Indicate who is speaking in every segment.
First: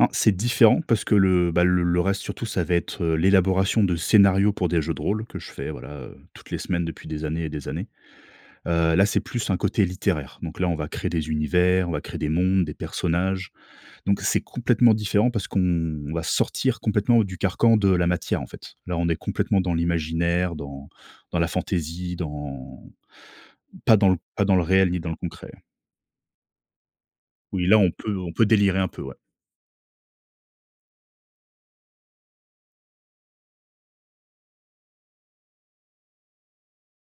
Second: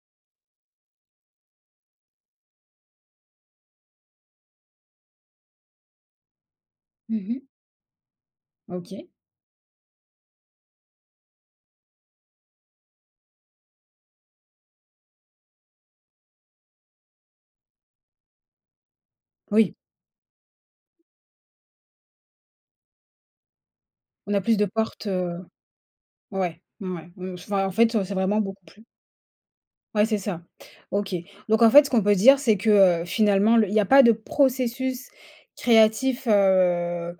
Speaker 1: En c'est différent parce que le, bah, l le reste surtout, ça va être, heu, l'élaboration de scénarios pour des jeux de rôle que je fais voilà, heu, toutes les semaines depuis
Speaker 2: Mmh
Speaker 1: des années
Speaker 2: mh.
Speaker 1: et des années. Heu là,
Speaker 2: OK.
Speaker 1: c'est plus un côté littéraire. Donc là, on va créer des univers, on va créer des mondes, des personnages. Donc c'est complètement différent parce qu'on va sortir complètement du carcan de la matière, en fait. Là, on est complètement dans
Speaker 2: Oui.
Speaker 1: l'imaginaire, dans dans la fantaisie, dans pas dans l
Speaker 2: On a
Speaker 1: pas dans
Speaker 2: plus
Speaker 1: le
Speaker 2: de
Speaker 1: réel, ni
Speaker 2: portes,
Speaker 1: dans le
Speaker 2: heu,
Speaker 1: concret.
Speaker 2: ouais, mmh, ouais mmh, enfin
Speaker 1: Oui,
Speaker 2: en
Speaker 1: là, on
Speaker 2: fait, heu, c'est
Speaker 1: peut on
Speaker 2: vraiment
Speaker 1: peut
Speaker 2: beaucoup
Speaker 1: délirer
Speaker 2: plus
Speaker 1: un peu ouais.
Speaker 2: Ouais, c'est ça. OK. Donc en fait, ce qu'on peut dire, c'est que, heu, finalement, le il y a pas de processus créatif, heu,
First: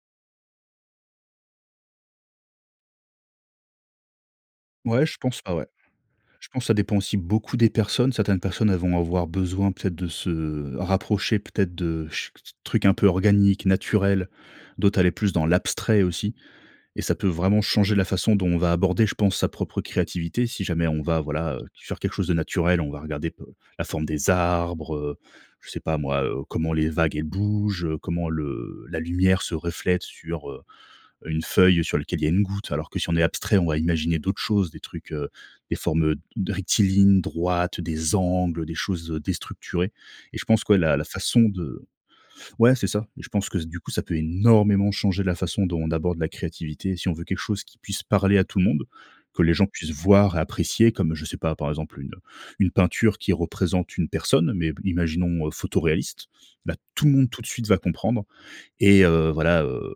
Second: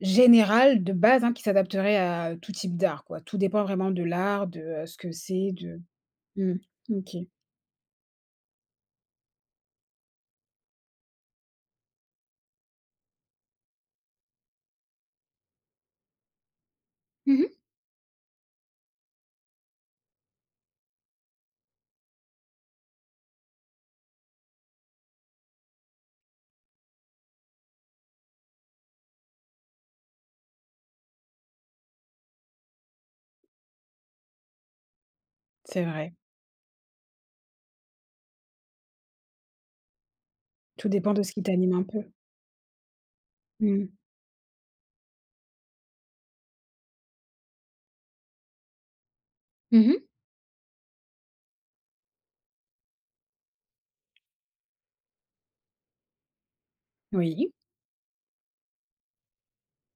Speaker 2: général de base hein, qui s'adapterait à tout type d'art quoi. Tout dépend vraiment de l'art, de ce
Speaker 1: Ouais,
Speaker 2: que
Speaker 1: je pense
Speaker 2: c'est,
Speaker 1: pas, ouais.
Speaker 2: de
Speaker 1: Je
Speaker 2: mmh,
Speaker 1: pense ça dépend
Speaker 2: OK.
Speaker 1: aussi beaucoup des personnes. Certaines personnes, elles vont avoir besoin, peut-être, de se rapprocher, peut-être, de ch trucs un peu organiques, naturels. D'autres, aller plus dans l'abstrait, aussi et ça peut
Speaker 2: Mmh mh.
Speaker 1: vraiment changer la façon dont on va aborder, je pense, sa propre créativité. Si jamais on va voilà, heu, sur quelque chose de naturel, on va regarder pe la forme des arbres, heu, je sais pas moi, heu, comment les vagues elles bougent, comment le la lumière se reflète sur, heu heu une feuille sur lequel il y a une goutte, alors que si on est abstrait, on va imaginer d'autres choses, des trucs, heu, des
Speaker 2: C'est
Speaker 1: formes,
Speaker 2: vrai.
Speaker 1: heu, rectilignes droites, des angles, des choses, heu, déstructurées. Et je pense que
Speaker 2: Tout
Speaker 1: la la
Speaker 2: dépend de ce qui
Speaker 1: façon
Speaker 2: t'anime
Speaker 1: de
Speaker 2: un peu.
Speaker 1: ouais, c'est ça et je pense s que du coup,
Speaker 2: Mmh.
Speaker 1: ça peut énormément changer la façon dont on aborde la créativité. Si on veut quelque chose qui puisse parler à tout le monde, que les gens
Speaker 2: Mmh
Speaker 1: puissent
Speaker 2: mh.
Speaker 1: voir et apprécier comme je sais pas, par exemple une, heu, une peinture qui représente une personne. Mais b imaginons, heu, photo réaliste, là, tout le monde, tout de
Speaker 2: Oui.
Speaker 1: suite, va comprendre et heu, voilà, heu,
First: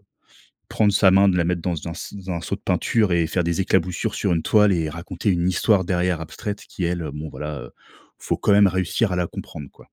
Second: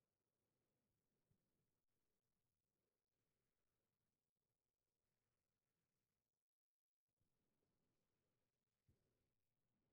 Speaker 1: prendre sa main de la mettre dans un s dans un seau de peinture et faire des éclaboussures sur une toile et raconter une histoire derrière abstraite qui elle, bon, voilà heu, faut quand même réussir à la comprendre, quoi.